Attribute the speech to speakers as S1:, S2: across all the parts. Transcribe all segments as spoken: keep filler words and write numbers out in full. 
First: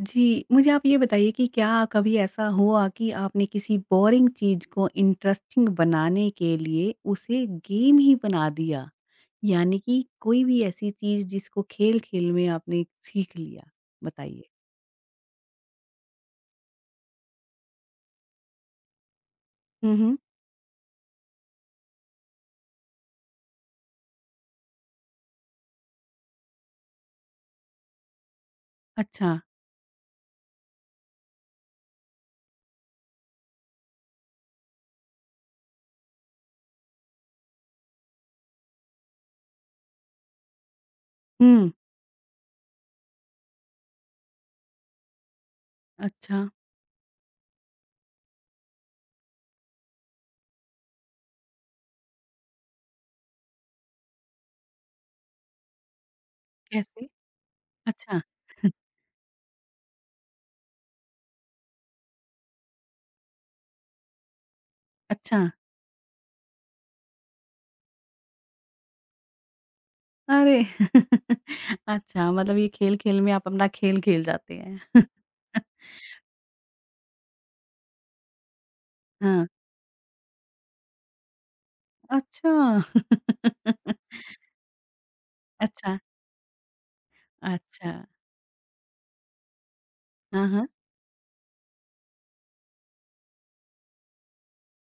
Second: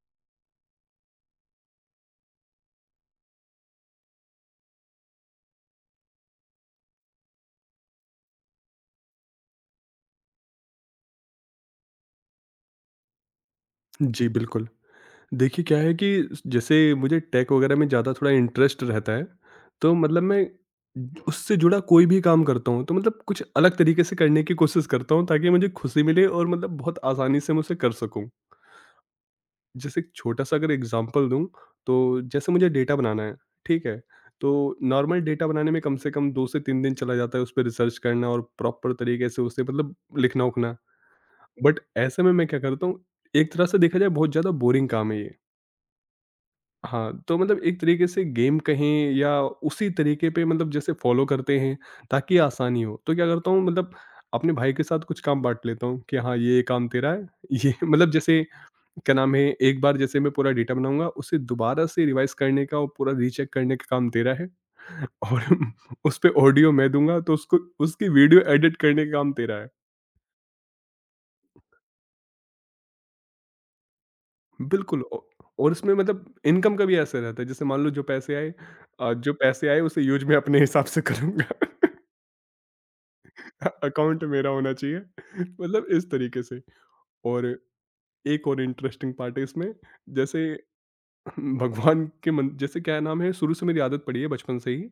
S1: जी, मुझे आप ये बताइए कि क्या कभी ऐसा हुआ कि आपने किसी बोरिंग चीज़ को इंटरेस्टिंग बनाने के लिए उसे गेम ही बना दिया? यानी कि कोई भी ऐसी चीज़ जिसको खेल-खेल में आपने सीख लिया?
S2: जी,
S1: बताइए।
S2: बिल्कुल। देखिए क्या है कि जैसे मुझे टेक वगैरह में ज़्यादा थोड़ा इंटरेस्ट रहता है,
S1: हुँ,
S2: तो
S1: हुँ।
S2: मतलब मैं उससे जुड़ा कोई भी काम करता हूँ, तो मतलब कुछ अलग तरीके से करने की कोशिश करता हूँ ताकि मुझे खुशी मिले और मतलब बहुत आसानी से मैं उसे कर सकूँ।
S1: अच्छा।
S2: जैसे एक छोटा-सा अगर एग्ज़ाम्पल दूँ, तो जैसे मुझे डेटा बनाना है, ठीक है? तो नॉर्मल डेटा बनाने में कम से कम दो से तीन दिन चला जाता है, उस पे रिसर्च करना और प्रॉपर तरीके से उसे मतलब लिखना-उखना।
S1: हुँ,
S2: बट ऐसे में मैं क्या करता हूँ, एक तरह से देखा जाए बहुत ज़्यादा बोरिंग काम है ये।
S1: अच्छा।
S2: हाँ, तो मतलब एक तरीके से गेम कहें या उसी तरीके पे मतलब जैसे फ़ॉलो करते हैं ताकि आसानी हो। तो क्या करता हूँ मतलब अपने भाई के साथ कुछ काम बाँट लेता हूँ कि हाँ, ये काम
S1: कैसे?
S2: तेरा है, ये मतलब
S1: अच्छा।
S2: जैसे क्या नाम है, एक बार जैसे मैं पूरा डेटा बनाऊँगा, उसे दोबारा से रिवाइज़ करने का और पूरा रीचेक करने का काम तेरा है
S1: अच्छा।
S2: और उसपे ऑडियो मैं दूँगा तो उसको उसकी वीडियो एडिट करने का काम तेरा है।
S1: अरे! अच्छा, मतलब ये खेल-खेल में आप अपना खेल खेल जाते हैं।
S2: बिल्कुल औ और उसमें मतलब इनकम का भी असर रहता है। जैसे मान लो जो पैसे आए अ, जो
S1: हाँ।
S2: पैसे आए उसे यूज़ मैं अपने हिसाब से करूँगा।
S1: अच्छा।
S2: अकाउंट मेरा होना चाहिए मतलब
S1: अच्छा,
S2: इस तरीके से। और
S1: अच्छा।
S2: एक और इंटरेस्टिंग पार्ट है इसमें जैसे
S1: हाँ, हाँ।
S2: भगवान के मन जैसे क्या नाम है शुरू से मेरी आदत पड़ी है बचपन से ही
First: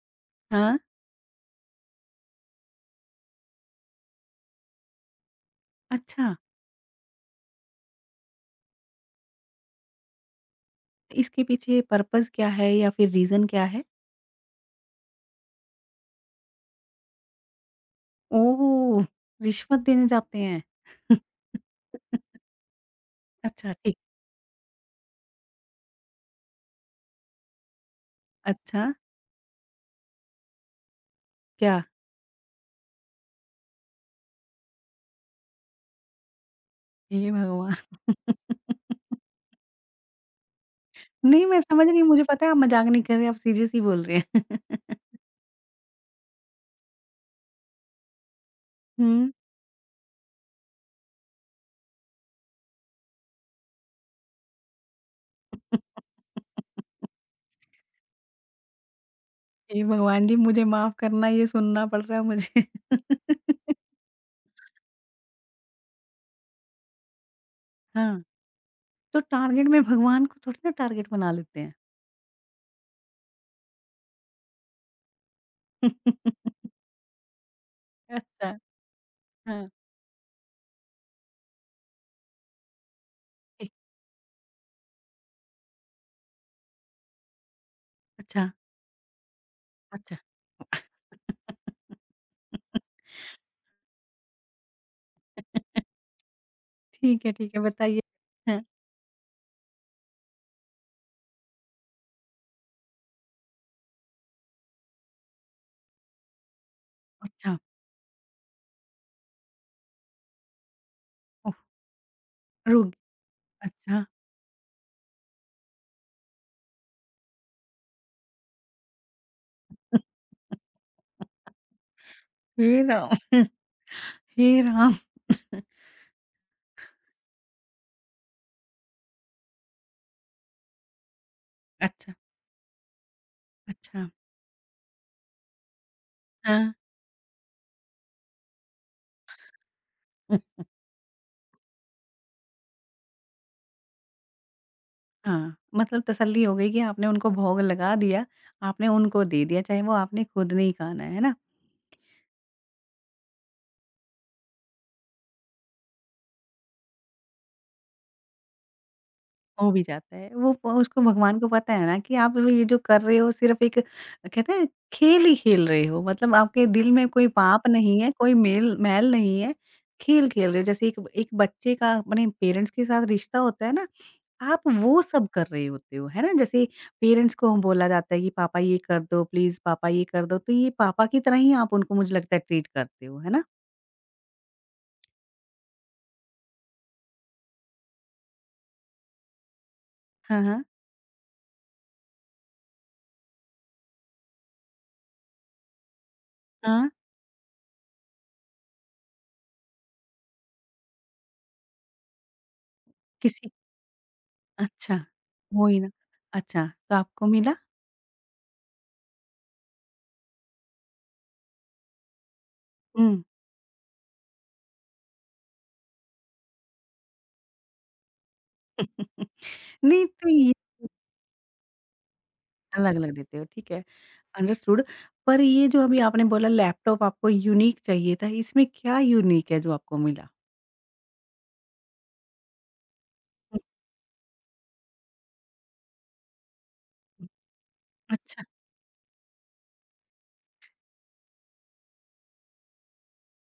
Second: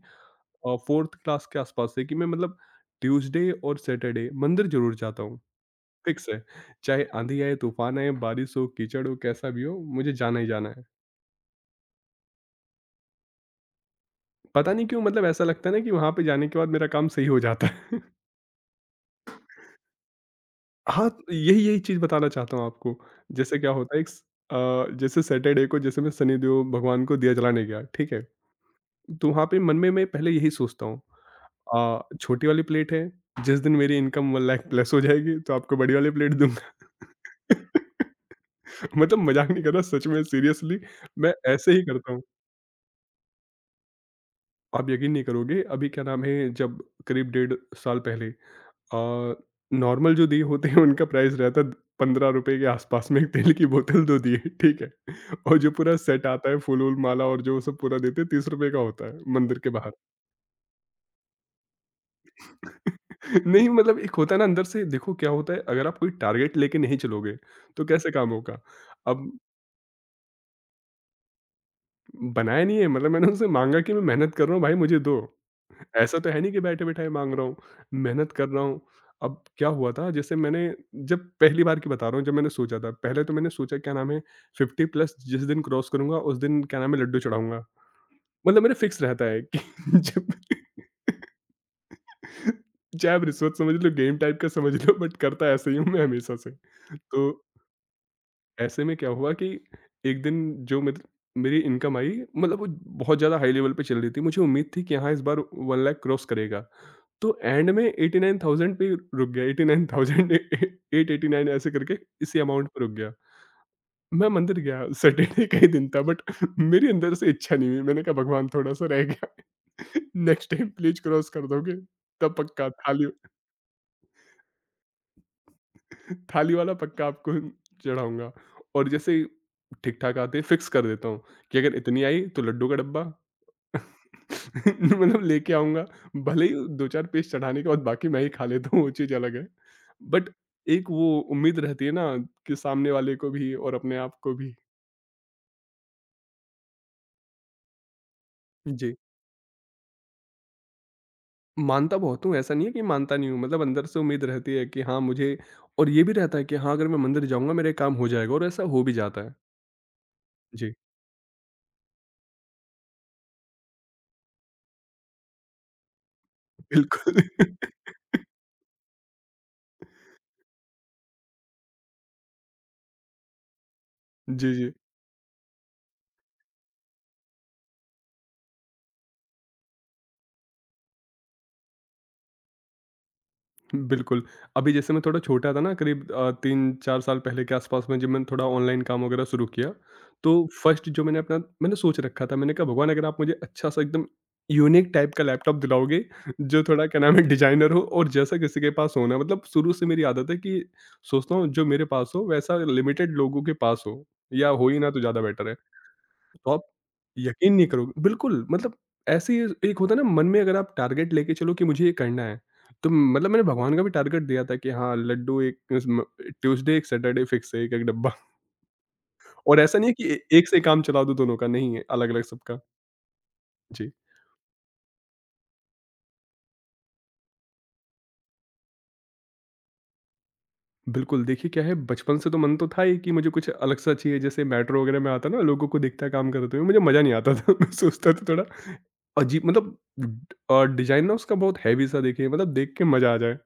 S1: हाँ,
S2: अ, चौथी क्लास के आसपास से कि मैं मतलब ट्यूसडे और सैटरडे मंदिर ज़रूर जाता हूँ, फिक्स
S1: अच्छा।
S2: है। चाहे आँधी आए, तूफान आए, बारिश हो, कीचड़ हो, कैसा भी हो, मुझे जाना ही जाना है।
S1: इसके पीछे पर्पज़ क्या है या फिर रीज़न क्या है?
S2: पता नहीं क्यों मतलब ऐसा लगता है ना कि वहाँ पे जाने के बाद मेरा काम सही हो जाता है।
S1: ओह! रिश्वत देने जाते हैं।
S2: हाँ, तो यही यही चीज़ बताना चाहता हूँ आपको। जैसे क्या
S1: अच्छा,
S2: होता
S1: ठीक।
S2: है एक स अ, जैसे सैटरडे को जैसे मैं शनिदेव भगवान को दिया जलाने गया, ठीक है?
S1: अच्छा,
S2: तो वहाँ पे मन में मैं पहले यही सोचता हूँ।
S1: क्या?
S2: अ, छोटी वाली प्लेट है, जिस दिन मेरी इनकम एक लाख प्लस हो जाएगी तो आपको बड़ी वाली प्लेट दूँगा।
S1: हे भगवान!
S2: मतलब मज़ाक नहीं कर रहा सच में सीरियसली मैं
S1: नहीं, मैं
S2: ऐसे ही
S1: समझ रही हूँ,
S2: करता
S1: मुझे
S2: हूँ।
S1: पता है आप मज़ाक नहीं कर रहे, आप सीरियस ही बोल रहे हैं।
S2: आप यकीन नहीं करोगे अभी क्या नाम है जब करीब डेढ़ साल पहले
S1: हुँ।
S2: अ, नॉर्मल जो दिए होते हैं उनका प्राइस रहता है पंद्रह रुपए के आसपास में, एक तेल की बोतल दो दिए, ठीक है? और जो पूरा सेट आता है फूल-वूल, माला और जो सब पूरा देते हैं तीस रुपए का होता है मंदिर के
S1: हे
S2: बाहर।
S1: भगवान जी! मुझे माफ़ करना, ये सुनना पड़ रहा है मुझे।
S2: नहीं मतलब एक होता है ना अंदर से देखो क्या होता है अगर आप कोई टारगेट लेके नहीं चलोगे, तो कैसे
S1: हाँ।
S2: काम होगा?
S1: तो
S2: अब
S1: टारगेट में भगवान को थोड़ी ना टारगेट बना लेते हैं।
S2: बनाया नहीं है, मतलब मैंने उनसे माँगा कि मैं मेहनत कर रहा हूँ भाई मुझे दो। ऐसा तो है नहीं कि बैठे-बैठाए माँग रहा हूँ, मेहनत कर
S1: अच्छा,
S2: रहा हूँ। अब
S1: हाँ,
S2: क्या हुआ था जैसे मैंने, जब पहली बार की बता रहा हूँ, जब मैंने सोचा था, पहले तो मैंने
S1: ठीक।
S2: सोचा क्या नाम है पचास प्लस जिस दिन क्रॉस करूँगा उस दिन क्या नाम है लड्डू चढ़ाऊँगा।
S1: अच्छा,
S2: मतलब मेरा फिक्स रहता है कि
S1: अच्छा।
S2: जब, चाहे आप रिश्वत समझ लो, गेम टाइप का समझ लो बट करता ऐसे ही हूँ मैं हमेशा से।
S1: ठीक
S2: तो
S1: है, ठीक है, बताइए। हाँ।
S2: ऐसे में क्या हुआ कि एक दिन जो मेर मेरी इनकम आई, मतलब वो बहुत ज़्यादा हाई लेवल पे चल रही थी। मुझे उम्मीद थी कि हाँ, इस बार एक लाख क्रॉस करेगा। तो
S1: अच्छा,
S2: एंड में नवासी हज़ार पे रुक गया। नवासी हज़ार ए ए आठ सौ नवासी
S1: ओह!
S2: ऐसे करके इसी अमाउंट पे रुक
S1: रुक
S2: गया।
S1: अच्छा।
S2: मैं मंदिर गया, सैटरडे का ही दिन था बट मेरी अंदर से इच्छा नहीं हुई। मैंने कहा भगवान थोड़ा-सा रह गया। नेक्स्ट टाइम प्लीज़ क्रॉस कर दोगे तब पक्का
S1: हे
S2: थाली
S1: राम! हे राम!
S2: थाली वाला पक्का आपको चढ़ाऊँगा। और जैसे ठीक-ठाक आते हैं, फिक्स कर देता हूँ कि अगर इतनी
S1: अच्छा,
S2: आई तो लड्डू का डब्बा
S1: अच्छा।
S2: मतलब लेके आऊँगा, भले ही
S1: हाँ।
S2: दो चार पीस चढ़ाने के बाद बाकी मैं ही खा लेता हूँ वो चीज़ अलग है। बट एक वो उम्मीद रहती है ना कि सामने वाले को भी और अपने आप को भी।
S1: हाँ, मतलब तसल्ली हो गई कि आपने उनको भोग लगा दिया, आपने
S2: जी,
S1: उनको दे दिया, चाहे वो आपने खुद नहीं खाना है, है ना?
S2: मानता बहुत हूँ, ऐसा नहीं है कि मानता नहीं हूँ, मतलब अंदर से उम्मीद रहती है कि हाँ मुझे। और ये भी रहता है कि हाँ, अगर मैं मंदिर जाऊँगा मेरा ये काम हो जाएगा और ऐसा हो भी जाता है।
S1: हो भी जाता है। वो प
S2: जी,
S1: उसको भगवान को पता है ना कि आप वो ये जो कर रहे हो सिर्फ़ एक कहते हैं खेल ही खेल रहे हो, मतलब आपके दिल में
S2: बिल्कुल।
S1: कोई पाप नहीं है, कोई मेल मैल नहीं है, खेल खेल रहे हो। जैसे एक एक बच्चे का अपने पेरेंट्स के साथ रिश्ता होता है ना,
S2: जी,
S1: आप
S2: जी।
S1: वो सब कर रहे होते हो, है ना? जैसे पेरेंट्स को हम बोला जाता है कि पापा ये कर दो प्लीज़, पापा ये कर दो, तो ये पापा की तरह ही आप उनको मुझे लगता है ट्रीट करते हो, है ना?
S2: बिल्कुल। अभी जैसे मैं थोड़ा छोटा था ना करीब अ, तीन चार साल पहले के आस-पास में जब मैंने थोड़ा ऑनलाइन काम वगैरह शुरू किया,
S1: हाँ,
S2: तो
S1: हाँ।
S2: फर्स्ट जो मैंने अपना मैंने सोच रखा था, मैंने कहा भगवान अगर आप मुझे अच्छा-सा एकदम यूनिक टाइप का लैपटॉप दिलाओगे जो थोड़ा
S1: हाँ,
S2: क्या नाम है डिज़ाइनर हो और जैसा किसी के पास होना, मतलब शुरू से मेरी आदत है कि सोचता हूँ जो मेरे पास हो वैसा लिमिटेड लोगों
S1: किसी
S2: के पास हो या हो ही ना
S1: अच्छा,
S2: तो ज़्यादा बेटर है।
S1: वही ना।
S2: तो
S1: अच्छा,
S2: आप
S1: तो आपको मिला?
S2: यकीन नहीं करोगे बिल्कुल, मतलब ऐसे ही एक होता है ना मन में अगर आप टारगेट लेके चलो कि मुझे ये करना है, तो
S1: हुँ।
S2: मतलब मैंने भगवान का भी टारगेट दिया था कि हाँ, लड्डू एक उसम ट्यूसडे, एक सैटरडे फिक्स है, एक-एक डब्बा। और ऐसा नहीं है
S1: नहीं
S2: कि ए
S1: तो
S2: एक
S1: ये
S2: से काम चला दो दोनों का, नहीं है, अलग-अलग सबका।
S1: अलग-अलग देते हो, ठीक है,
S2: जी।
S1: अंडरस्टूड। पर ये जो अभी आपने बोला लैपटॉप आपको यूनीक चाहिए था, इसमें क्या यूनीक है जो आपको मिला?
S2: बिल्कुल, देखिए क्या है बचपन से तो मन तो था ही कि मुझे कुछ
S1: हुँ,
S2: अलग-सा चाहिए, जैसे मेट्रो वगैरह में आता है ना लोगों को दिखता है काम करते हुए, मुझे मज़ा नहीं
S1: हुँ।
S2: आता था, मैं सोचता था
S1: अच्छा।
S2: थोड़ा अजीब मतलब अ, डिज़ाइन ना उसका बहुत हैवी-सा, देखिए मतलब देख के मज़ा आ जाए।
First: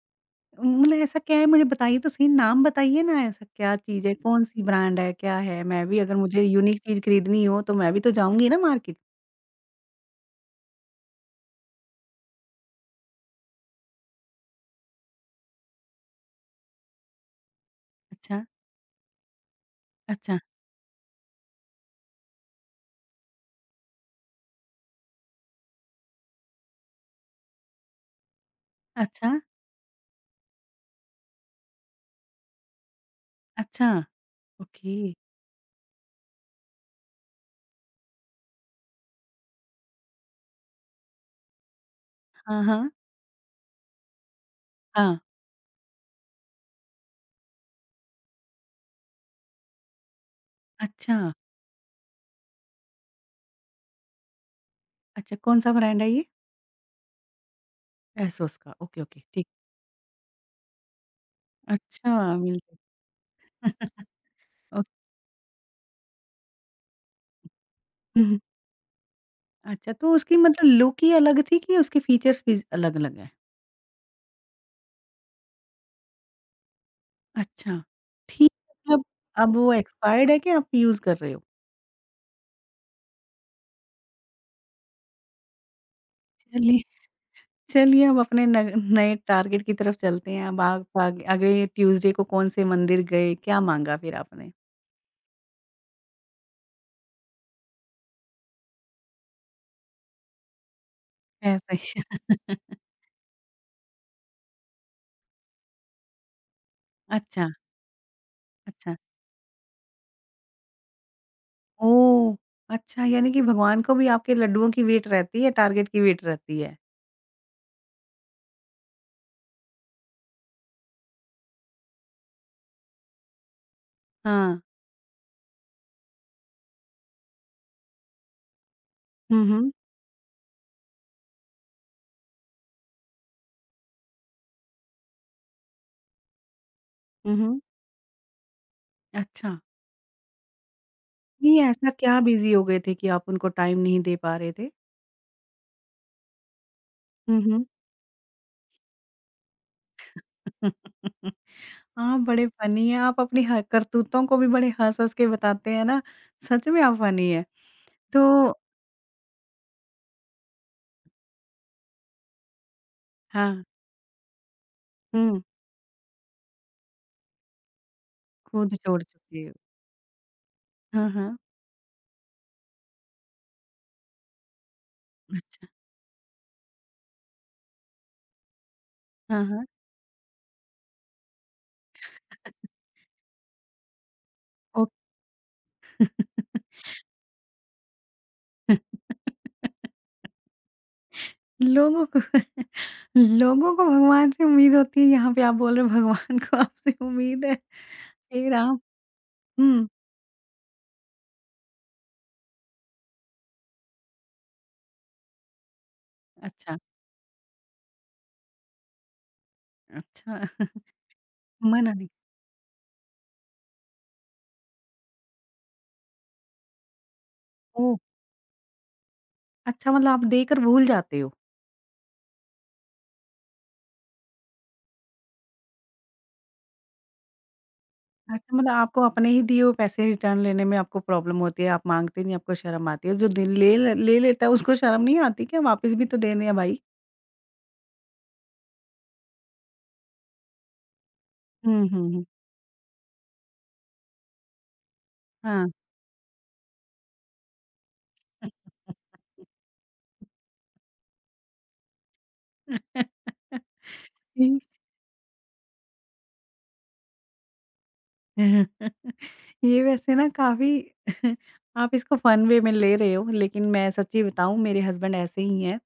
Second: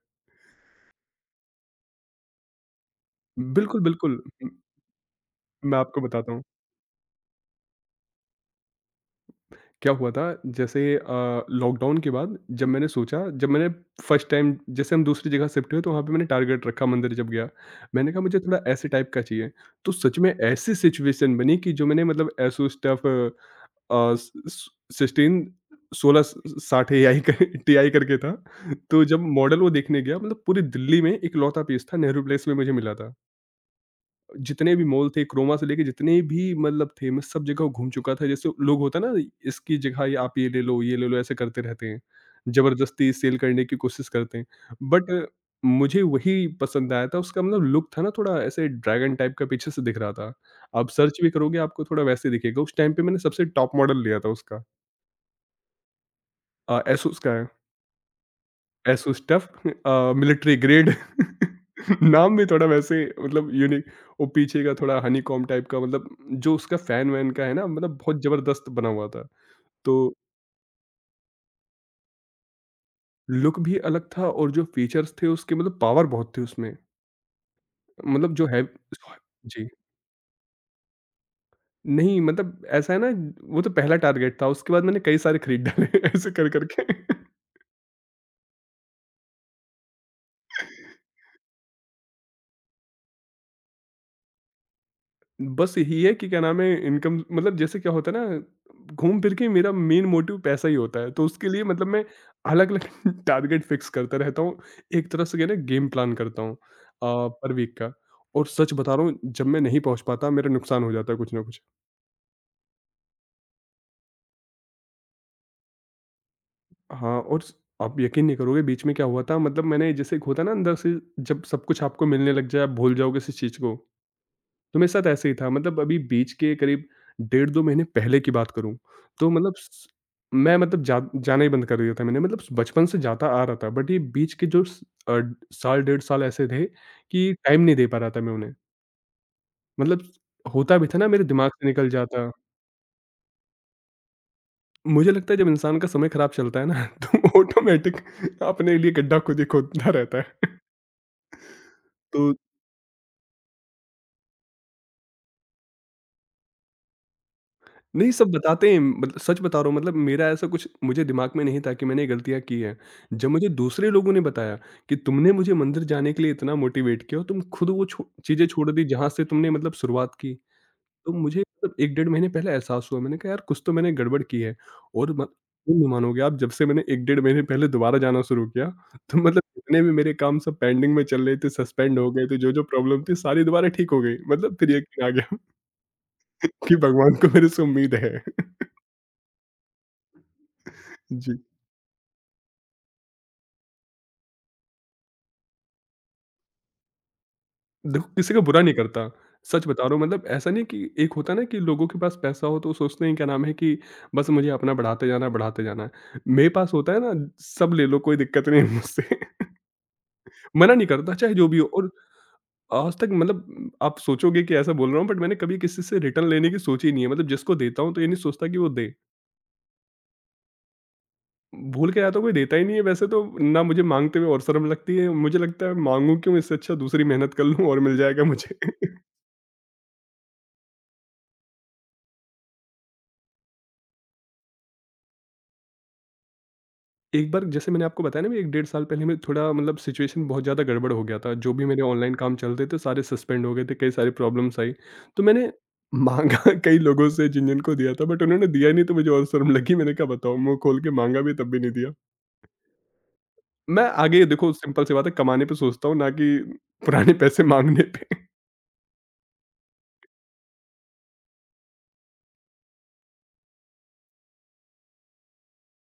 S1: मतलब ऐसा क्या है मुझे बताइए तो सही, नाम बताइए ना ऐसा क्या
S2: बिल्कुल,
S1: चीज़ है,
S2: बिल्कुल।
S1: कौन-सी ब्रांड है, क्या है?
S2: मैं
S1: मैं भी
S2: आपको
S1: अगर
S2: बताता
S1: मुझे
S2: हूँ,
S1: यूनिक चीज़ खरीदनी हो तो मैं भी तो जाऊँगी ना मार्केट।
S2: क्या हुआ था जैसे अ, लॉकडाउन के बाद जब मैंने सोचा, जब मैंने फर्स्ट टाइम जैसे हम दूसरी जगह शिफ्ट हुए तो वहाँ पे मैंने टारगेट रखा मंदिर जब गया। मैंने कहा मुझे
S1: अच्छा,
S2: थोड़ा ऐसे टाइप का चाहिए, तो सच में
S1: अच्छा,
S2: ऐसी सिचुएशन बनी कि जो मैंने मतलब एसोस टफ अ, स स सिस्टीन सोलह सौ साठ ए आई का टी आई करके था, तो जब
S1: अच्छा,
S2: मॉडल वो देखने गया, मतलब पूरी दिल्ली में इकलौता पीस था, नेहरू प्लेस में मुझे मिला था।
S1: अच्छा,
S2: जितने भी
S1: ओके।
S2: मॉल थे, क्रोमा से लेके जितने भी मतलब थे, मैं सब जगह घूम चुका था। जैसे लोग होता है ना, इसकी जगह ये आप ये ले लो, ये ले लो, ऐसे करते रहते हैं।
S1: हाँ, हाँ,
S2: ज़बरदस्ती सेल करने की कोशिश करते हैं।
S1: हाँ,
S2: बट मुझे वही पसंद आया था, उसका मतलब लुक था ना थोड़ा ऐसे ड्रैगन टाइप का पीछे से दिख रहा था। आप
S1: अच्छा,
S2: सर्च भी करोगे, आपको थोड़ा वैसे दिखेगा। उस टाइम पे मैंने सबसे टॉप मॉडल लिया था उसका।
S1: अच्छा कौन-सा ब्रांड है ये?
S2: अ, एसुस का है।
S1: एसोस का ओके, ओके
S2: एसोस
S1: ठीक।
S2: टफ अ, मिलिट्री ग्रेड
S1: अच्छा
S2: नाम भी थोड़ा
S1: मिलता
S2: वैसे मतलब
S1: है।
S2: यूनिक। और पीछे का
S1: हुँ, हुँ।
S2: थोड़ा हनीकॉम्ब टाइप का, मतलब जो उसका फैन वैन का है ना मतलब बहुत जबरदस्त बना हुआ था।
S1: अच्छा
S2: तो
S1: तो उसकी मतलब लुक ही अलग थी कि उसके फीचर्स भी अलग-अलग हैं?
S2: लुक भी अलग था और जो फीचर्स थे उसके मतलब पावर बहुत थी उसमें।
S1: अच्छा,
S2: मतलब जो
S1: ठीक
S2: है
S1: है मतलब अब
S2: जी।
S1: वो एक्सपायर्ड है कि आप यूज़ कर रहे हो?
S2: नहीं मतलब ऐसा है ना वो तो पहला टारगेट था, उसके बाद मैंने कई सारे खरीद डाले ऐसे कर-कर
S1: चलिए
S2: के।
S1: चलिए अब अपने नग नए टारगेट की तरफ चलते हैं। अब आप आग अगले ट्यूज़डे को कौन से मंदिर गए? क्या माँगा फिर आपने?
S2: बस यही है कि क्या नाम है इनकम, मतलब जैसे क्या होता है ना घूम फिर के मेरा मेन मोटिव पैसा ही होता है तो उसके लिए
S1: ऐसा
S2: मतलब
S1: ही।
S2: मैं अलग अलग टारगेट फिक्स करता रहता हूँ, एक तरह से क्या है ना गेम प्लान करता हूँ
S1: अच्छा,
S2: पर वीक का। और सच
S1: अच्छा।
S2: बता रहा हूँ जब मैं नहीं पहुंच पाता मेरा नुकसान हो जाता है कुछ ना कुछ।
S1: ओह! अच्छा यानी कि भगवान को भी आपके लड्डुओं की वेट रहती है, टारगेट की वेट रहती है।
S2: हाँ और स- आप यकीन नहीं करोगे बीच में क्या हुआ था, मतलब मैंने जैसे एक होता है ना अंदर से जब सब कुछ आपको मिलने लग जाए आप भूल जाओगे किसी चीज़ को।
S1: हाँ।
S2: तो मेरे साथ ऐसे ही था, मतलब अभी बीच के करीब डेढ़ दो महीने पहले की बात करूँ, तो
S1: हुँ,
S2: मतलब
S1: हुँ।
S2: स मैं मतलब जा जाना ही बंद कर दिया था मैंने, मतलब बचपन से जाता आ रहा था बट ये बीच के जो स अ, साल डेढ़ साल ऐसे थे कि
S1: हुँ, हुँ।
S2: टाइम नहीं दे पा रहा था मैं उन्हें।
S1: अच्छा।
S2: मतलब होता भी था ना मेरे दिमाग
S1: नहीं
S2: से निकल
S1: ऐसा क्या
S2: जाता।
S1: बिज़ी हो गए थे कि आप उनको टाइम नहीं दे पा रहे थे?
S2: मुझे लगता है जब इंसान का समय खराब चलता है ना तो
S1: हुँ, हुँ।
S2: ऑटोमेटिक अपने लिए गड्ढा खुद ही खोदता रहता है।
S1: आप
S2: तो
S1: बड़े फ़नी हैं। आप अपनी ह करतूतों को भी बड़े हँस-हँस के बताते हैं ना। सच में आप फ़नी हैं।
S2: नहीं,
S1: तो
S2: सब बताते हैं, मतलब सच बता रहा हूँ, मतलब मेरा ऐसा कुछ मुझे दिमाग में नहीं था कि मैंने ये गलतियाँ की हैं। जब मुझे
S1: हाँ।
S2: दूसरे लोगों ने बताया कि तुमने
S1: हुँ,
S2: मुझे मंदिर जाने के लिए इतना मोटिवेट किया और तुम खुद वो छो चीज़ें छोड़
S1: खुद
S2: दी
S1: छोड़
S2: जहाँ से
S1: चुकी
S2: तुमने
S1: हो।
S2: मतलब शुरुआत की।
S1: हाँ,
S2: तो
S1: हाँ।
S2: मुझे मतलब एक डेढ़ महीने पहले एहसास हुआ, मैंने कहा यार कुछ तो मैंने गड़बड़ की है। और म
S1: अच्छा।
S2: तुम नहीं मानोगे, आप जब से मैंने एक डेढ़ महीने पहले दोबारा जाना शुरू किया, तो मतलब
S1: हाँ, हाँ।
S2: जितने भी मेरे काम सब पेंडिंग में चल रहे थे, सस्पेंड हो गए थे, जो-जो प्रॉब्लम थी सारी दोबारा ठीक हो गई। मतलब फिर
S1: ओ!
S2: यकीन आ गया कि भगवान को मेरे से उम्मीद है। जी।
S1: लोगों को लोगों को भगवान से उम्मीद होती है, यहाँ पे आप बोल रहे हो भगवान को आपसे उम्मीद है,
S2: देखो, किसी का
S1: हे
S2: बुरा नहीं
S1: राम!
S2: करता। सच बता
S1: हुँ,
S2: रहा हूँ मतलब ऐसा नहीं कि एक होता है ना कि लोगों के पास पैसा हो तो वो सोचते हैं क्या नाम है कि बस मुझे अपना बढ़ाते जाना है, बढ़ाते जाना है। मेरे पास
S1: अच्छा,
S2: होता है ना, सब ले लो, कोई दिक्कत नहीं है मुझसे।
S1: अच्छा।
S2: मना नहीं करता चाहे जो भी हो। और
S1: मना नहीं
S2: आज तक मतलब आप सोचोगे कि ऐसा बोल रहा हूँ बट मैंने कभी किसी से रिटर्न लेने की सोची ही नहीं है। मतलब जिसको देता हूँ
S1: ओह!
S2: तो ये नहीं सोचता कि वो दे।
S1: अच्छा मतलब आप देकर भूल जाते हो।
S2: भूल के आता हूँ, कोई देता ही नहीं है वैसे तो ना, मुझे माँगते हुए और शर्म लगती है। मुझे लगता है माँगू क्यों, इससे अच्छा दूसरी मेहनत कर लूँ और मिल जाएगा
S1: अच्छा
S2: मुझे।
S1: मतलब आपको अपने ही दिए हुए पैसे रिटर्न लेने में आपको प्रॉब्लम होती है, आप माँगते नहीं, आपको शर्म आती है। जो दे ले ले ले लेता है उसको शर्म नहीं आती क्या वापस भी तो देने हैं भाई?
S2: एक बार जैसे मैंने आपको बताया ना, मैं एक डेढ़ साल पहले मैं थोड़ा मतलब सिचुएशन बहुत ज़्यादा गड़बड़ हो गया था। जो भी मेरे
S1: हुँ, हुँ,
S2: ऑनलाइन
S1: हुँ।
S2: काम चल रहे थे, सारे सस्पेंड हो गए थे, कई सारी प्रॉब्लम्स आई। तो मैंने
S1: हाँ।
S2: माँगा कई लोगों से जिन-जिनको दिया था, बट उन्होंने दिया ही नहीं तो मुझे और शर्म लगी। मैंने कहा बताओ, मुँह खोल के माँगा भी तब भी नहीं दिया। मैं आगे देखो, सिंपल सी बात है, कमाने पे सोचता हूँ ना कि पुराने पैसे माँगने पे।
S1: ये वैसे ना काफ़ी आप इसको फन वे में ले रहे हो लेकिन मैं सच्ची बताऊँ मेरे हस्बैंड ऐसे ही हैं।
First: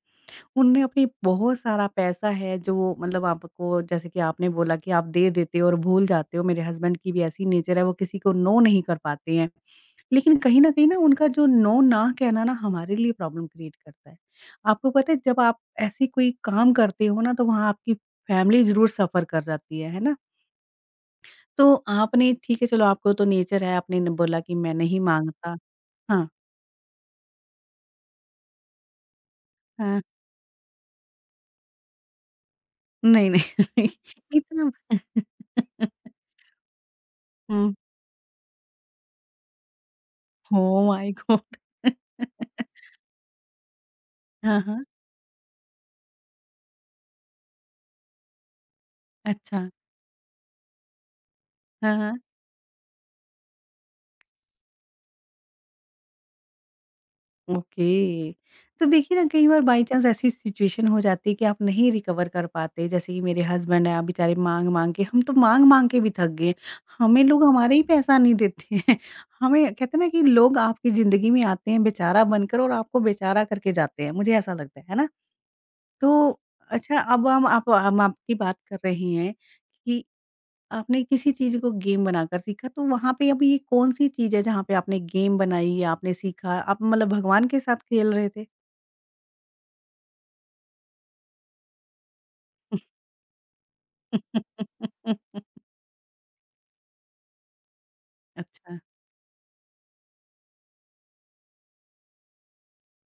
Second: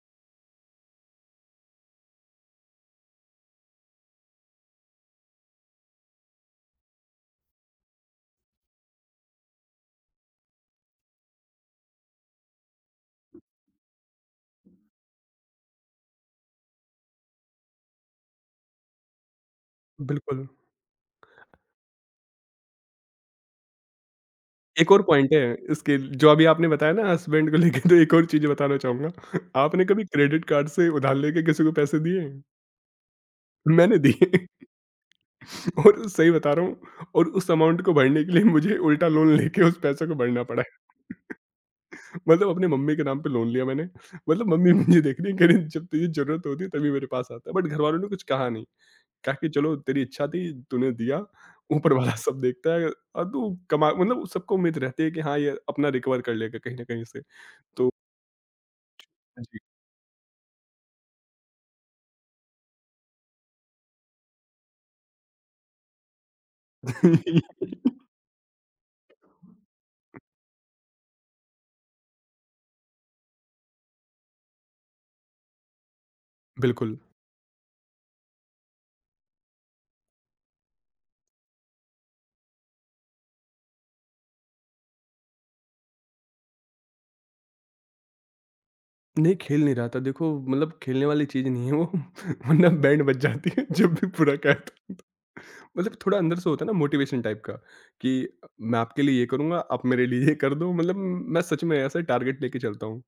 S1: उनने अपनी बहुत सारा पैसा है जो वो मतलब आपको जैसे कि आपने बोला कि आप दे देते हो और भूल जाते हो, मेरे हस्बैंड की भी ऐसी नेचर है वो किसी को नो नहीं कर पाते हैं। लेकिन कहीं न कहीं ना उनका जो नो ना कहना ना हमारे लिए प्रॉब्लम क्रिएट करता है। आपको पता है जब आप ऐसी कोई काम करते हो ना तो वहाँ आपकी फैमिली ज़रूर सफ़र कर जाती है, है ना?
S2: बिल्कुल,
S1: तो आपने ठीक है चलो आपको तो नेचर है आपने न बोला कि मैं
S2: एक
S1: नहीं
S2: और पॉइंट है
S1: माँगता
S2: इसके,
S1: हाँ,
S2: जो अभी आपने बताया ना हस्बैंड को लेके, तो एक और चीज़ बताना चाहूँगा। आपने
S1: हाँ।
S2: कभी क्रेडिट कार्ड से उधार लेके किसी को पैसे दिए हैं?
S1: नहीं, नहीं, नहीं
S2: मैंने दिए।
S1: इतना
S2: और सही बता रहा हूँ, और उस
S1: हुँ,
S2: अमाउंट को भरने के लिए मुझे उल्टा लोन लेके उस पैसे को भरना पड़ा है।
S1: Oh my god!
S2: मतलब अपनी मम्मी के नाम पे लोन लिया मैंने। मतलब
S1: हाँ,
S2: मम्मी
S1: हाँ।
S2: मुझे देख रही है, कह रही जब तुझे जरूरत होती है तभी मेरे पास आता है, बट घर वालों ने कुछ कहा नहीं, कहा कि
S1: अच्छा।
S2: चलो तेरी इच्छा थी, तूने दिया, ऊपर
S1: हाँ,
S2: वाला
S1: हाँ।
S2: सब देखता है। और तू कमा, मतलब सबको उम्मीद रहती है कि हाँ ये अपना रिकवर कर लेगा कहीं ना कहीं से। तो
S1: ओके। तो देखिए ना कई
S2: जी।
S1: बार बाय चांस ऐसी सिचुएशन हो जाती है कि आप नहीं रिकवर कर पाते। जैसे कि मेरे हस्बैंड हैं, बेचारे माँग-माँग के हम तो माँग-माँग के भी थक गए। हमें लोग हमारा ही पैसा नहीं देते हैं। हमें कहते हैं ना कि लोग आपकी ज़िंदगी में आते हैं बेचारा बनकर और आपको बेचारा करके जाते हैं। मुझे ऐसा लगता है, है ना? तो अच्छा
S2: बिल्कुल।
S1: अब हम आप हम आपकी बात कर रहे हैं कि आपने किसी चीज़ को गेम बनाकर सीखा। तो वहाँ पे अभी ये कौन-सी चीज़ है जहाँ पे आपने गेम बनाई या आपने सीखा? आप मतलब भगवान के साथ खेल रहे थे?
S2: नहीं, खेल नहीं रहा था, देखो मतलब खेलने वाली चीज नहीं है वो। वरना बैंड बज जाती है जब भी पूरा कहता।
S1: अच्छा,
S2: मतलब थोड़ा अंदर से होता है ना मोटिवेशन टाइप का कि मैं आपके लिए ये करूंगा, आप मेरे लिए ये कर दो। मतलब मैं सच में ऐसा टारगेट लेके चलता हूँ।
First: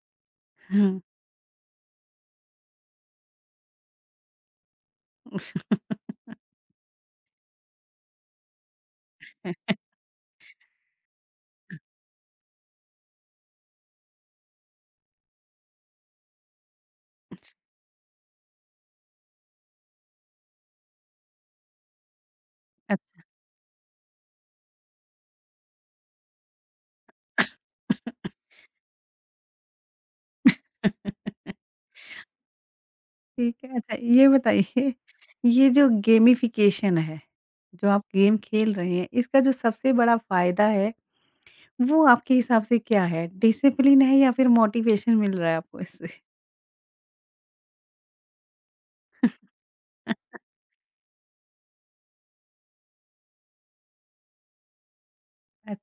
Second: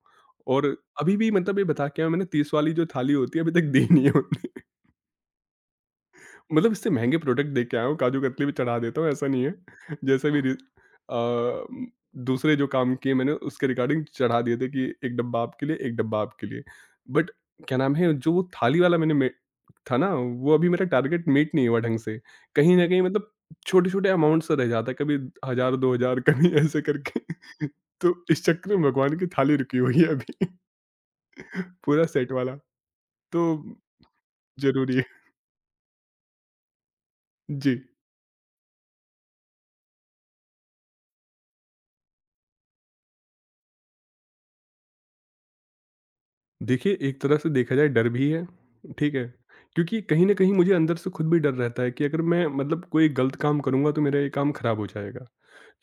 S2: और
S1: हाँ,
S2: अभी भी, मतलब ये बता के आया, मैंने तीस वाली जो थाली होती है अभी तक दी नहीं है।
S1: उस-
S2: मतलब इससे महँगे प्रोडक्ट देके आया हूँ, काजू कतली भी चढ़ा देता हूँ, ऐसा नहीं है। जैसे भी, रि अ, दूसरे जो काम किए मैंने उसके रिगार्डिंग चढ़ा दिए थे कि एक डब्बा आपके लिए, एक डब्बा आपके लिए। बट क्या नाम है, जो वो थाली वाला मैंने में था ना, वो अभी मेरा टारगेट मीट नहीं हुआ ढंग से। कहीं न कहीं
S1: अच्छा।
S2: मतलब छोटे-छोटे अमाउंट से रह जाता है, कभी हज़ार दो हज़ार कभी, ऐसे करके। तो इस चक्कर में भगवान की थाली रुकी हुई है अभी। पूरा सेट वाला, तो
S1: ठीक है, अच्छा ये बताइए,
S2: ज़रूरी है।
S1: ये जो गेमिफिकेशन है,
S2: जी।
S1: जो आप गेम खेल रहे हैं, इसका जो सबसे बड़ा फ़ायदा है, वो आपके हिसाब से क्या है? डिसिप्लिन है या फिर मोटिवेशन मिल रहा है आपको इससे?
S2: देखिए, एक तरह से देखा जाए डर भी है, ठीक है? क्योंकि कहीं न कहीं मुझे अंदर से खुद भी डर रहता है कि अगर मैं मतलब कोई गलत काम करूँगा तो मेरा ये काम खराब हो जाएगा।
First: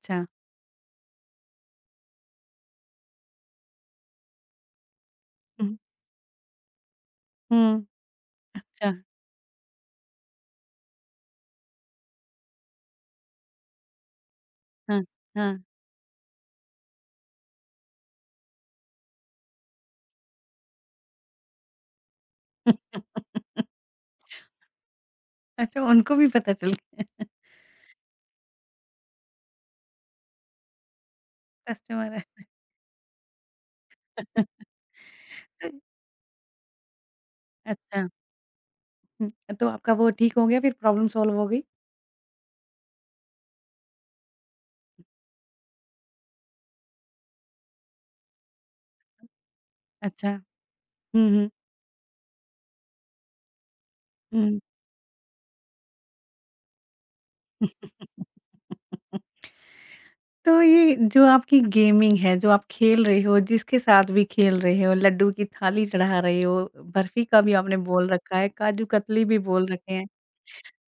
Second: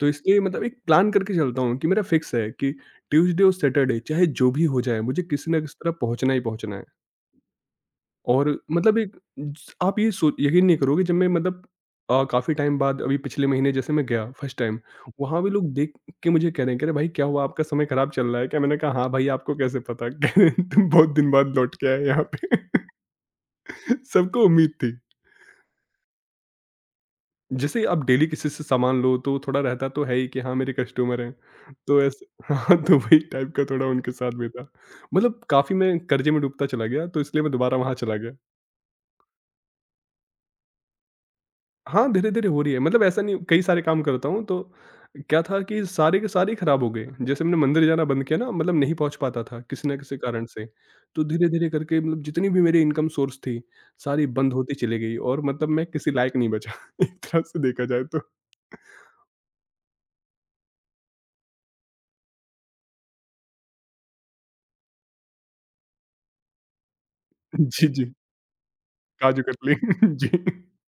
S2: तो इसलिए मतलब एक प्लान करके चलता हूँ कि मेरा फिक्स है कि ट्यूसडे और सैटरडे चाहे जो भी हो जाए, मुझे किसी न किसी
S1: हुँ,
S2: तरह पहुँचना ही पहुँचना है।
S1: हुँ,
S2: और
S1: अच्छा,
S2: मतलब एक ज आप ये सो यकीन नहीं करोगे जब मैं मतलब अ, काफ़ी टाइम बाद अभी पिछले महीने जैसे मैं गया फर्स्ट टाइम,
S1: हाँ,
S2: वहाँ भी
S1: हाँ।
S2: लोग देख के मुझे कह रहे हैं, कह रहे भाई क्या हुआ, आपका समय खराब चल रहा है क्या? मैंने कहा हाँ भाई, आपको कैसे पता? कह रहे तुम बहुत दिन बाद लौट के आए यहाँ पे। सबको उम्मीद थी।
S1: अच्छा उनको भी पता चल गया
S2: जैसे आप डेली किसी से सामान लो तो थोड़ा रहता तो है ही कि हाँ मेरे कस्टमर हैं। तो
S1: कस्टमर है।
S2: ऐसे हाँ, तो वही टाइप का थोड़ा उनके साथ भी था। मतलब काफ़ी
S1: तो-
S2: मैं कर्जे में डूबता चला गया, तो इसलिए मैं दोबारा वहाँ
S1: अच्छा,
S2: चला गया।
S1: हुँ, तो आपका वो ठीक हो गया फिर प्रॉब्लम सॉल्व हो गई?
S2: हाँ, धीरे-धीरे हो रही है। मतलब ऐसा नहीं, कई सारे काम करता हूँ तो क्या था कि सारे के सारे ही खराब हो गए। जैसे मैंने मंदिर जाना बंद किया ना, मतलब नहीं पहुँच पाता था किसी न किसी
S1: अच्छा।
S2: कारण से। तो
S1: हुँ, हुँ।
S2: धीरे-धीरे करके, मतलब जितनी भी मेरी इनकम सोर्स थी, सारी बंद
S1: हुँ।
S2: होती चली गई, और मतलब मैं किसी लायक नहीं बचा एक तरह से देखा जाए तो।
S1: तो ये जो आपकी गेमिंग है, जो आप खेल रहे हो, जिसके साथ भी खेल रहे हो, लड्डू की थाली चढ़ा रहे हो, बर्फी का भी आपने
S2: जी,
S1: बोल
S2: जी।
S1: रखा है, काजू कतली भी बोल
S2: काजू-कतली
S1: रखे हैं,
S2: जी।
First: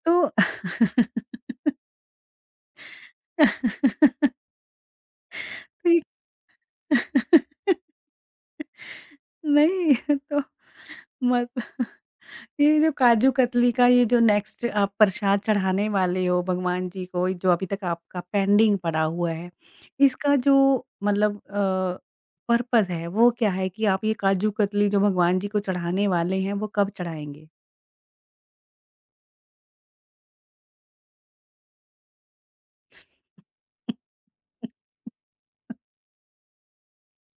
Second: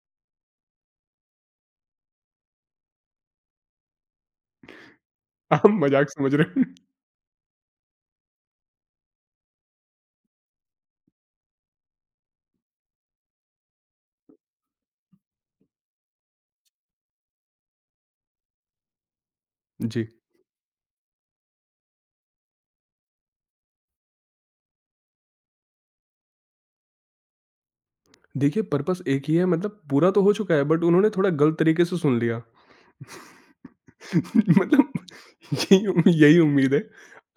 S1: तो
S2: आप मज़ाक समझ रहे हैं।
S1: ठीक नहीं, तो मत ये जो काजू कतली का ये जो नेक्स्ट आप प्रसाद चढ़ाने वाले हो भगवान जी को, जो अभी तक आपका पेंडिंग पड़ा हुआ है,
S2: जी।
S1: इसका जो मतलब अ, पर्पज़ है वो क्या है कि आप ये काजू कतली जो भगवान जी को चढ़ाने वाले हैं वो कब चढ़ाएँगे?
S2: देखिए पर्पस एक ही है, मतलब पूरा तो हो चुका है बट उन्होंने थोड़ा गलत तरीके से सुन लिया। मतलब यही उम, यही उम्मीद है।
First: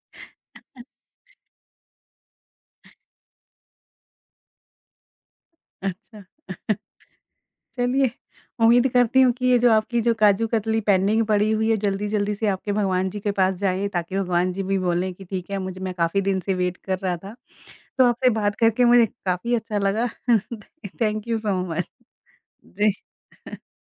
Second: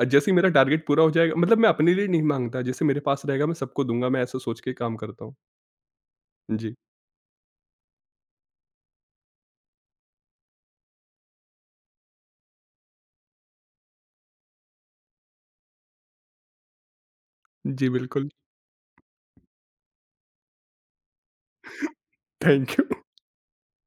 S2: अ, जैसे ही मेरा टारगेट पूरा हो जाएगा, मतलब मैं अपने लिए नहीं माँगता, जैसे मेरे पास रहेगा मैं सबको दूँगा, मैं ऐसा सोच के काम करता हूँ।
S1: अच्छा।
S2: जी।
S1: चलिए, उम्मीद करती हूँ कि ये जो आपकी जो काजू कतली पेंडिंग पड़ी हुई है जल्दी-जल्दी से आपके भगवान जी के पास जाए ताकि भगवान जी भी बोलें कि ठीक है मुझे मैं काफ़ी दिन से वेट कर रहा था।
S2: जी,
S1: तो आपसे
S2: बिल्कुल।
S1: बात करके मुझे काफ़ी अच्छा लगा। Thank you so much.
S2: Thank
S1: जी।
S2: यू।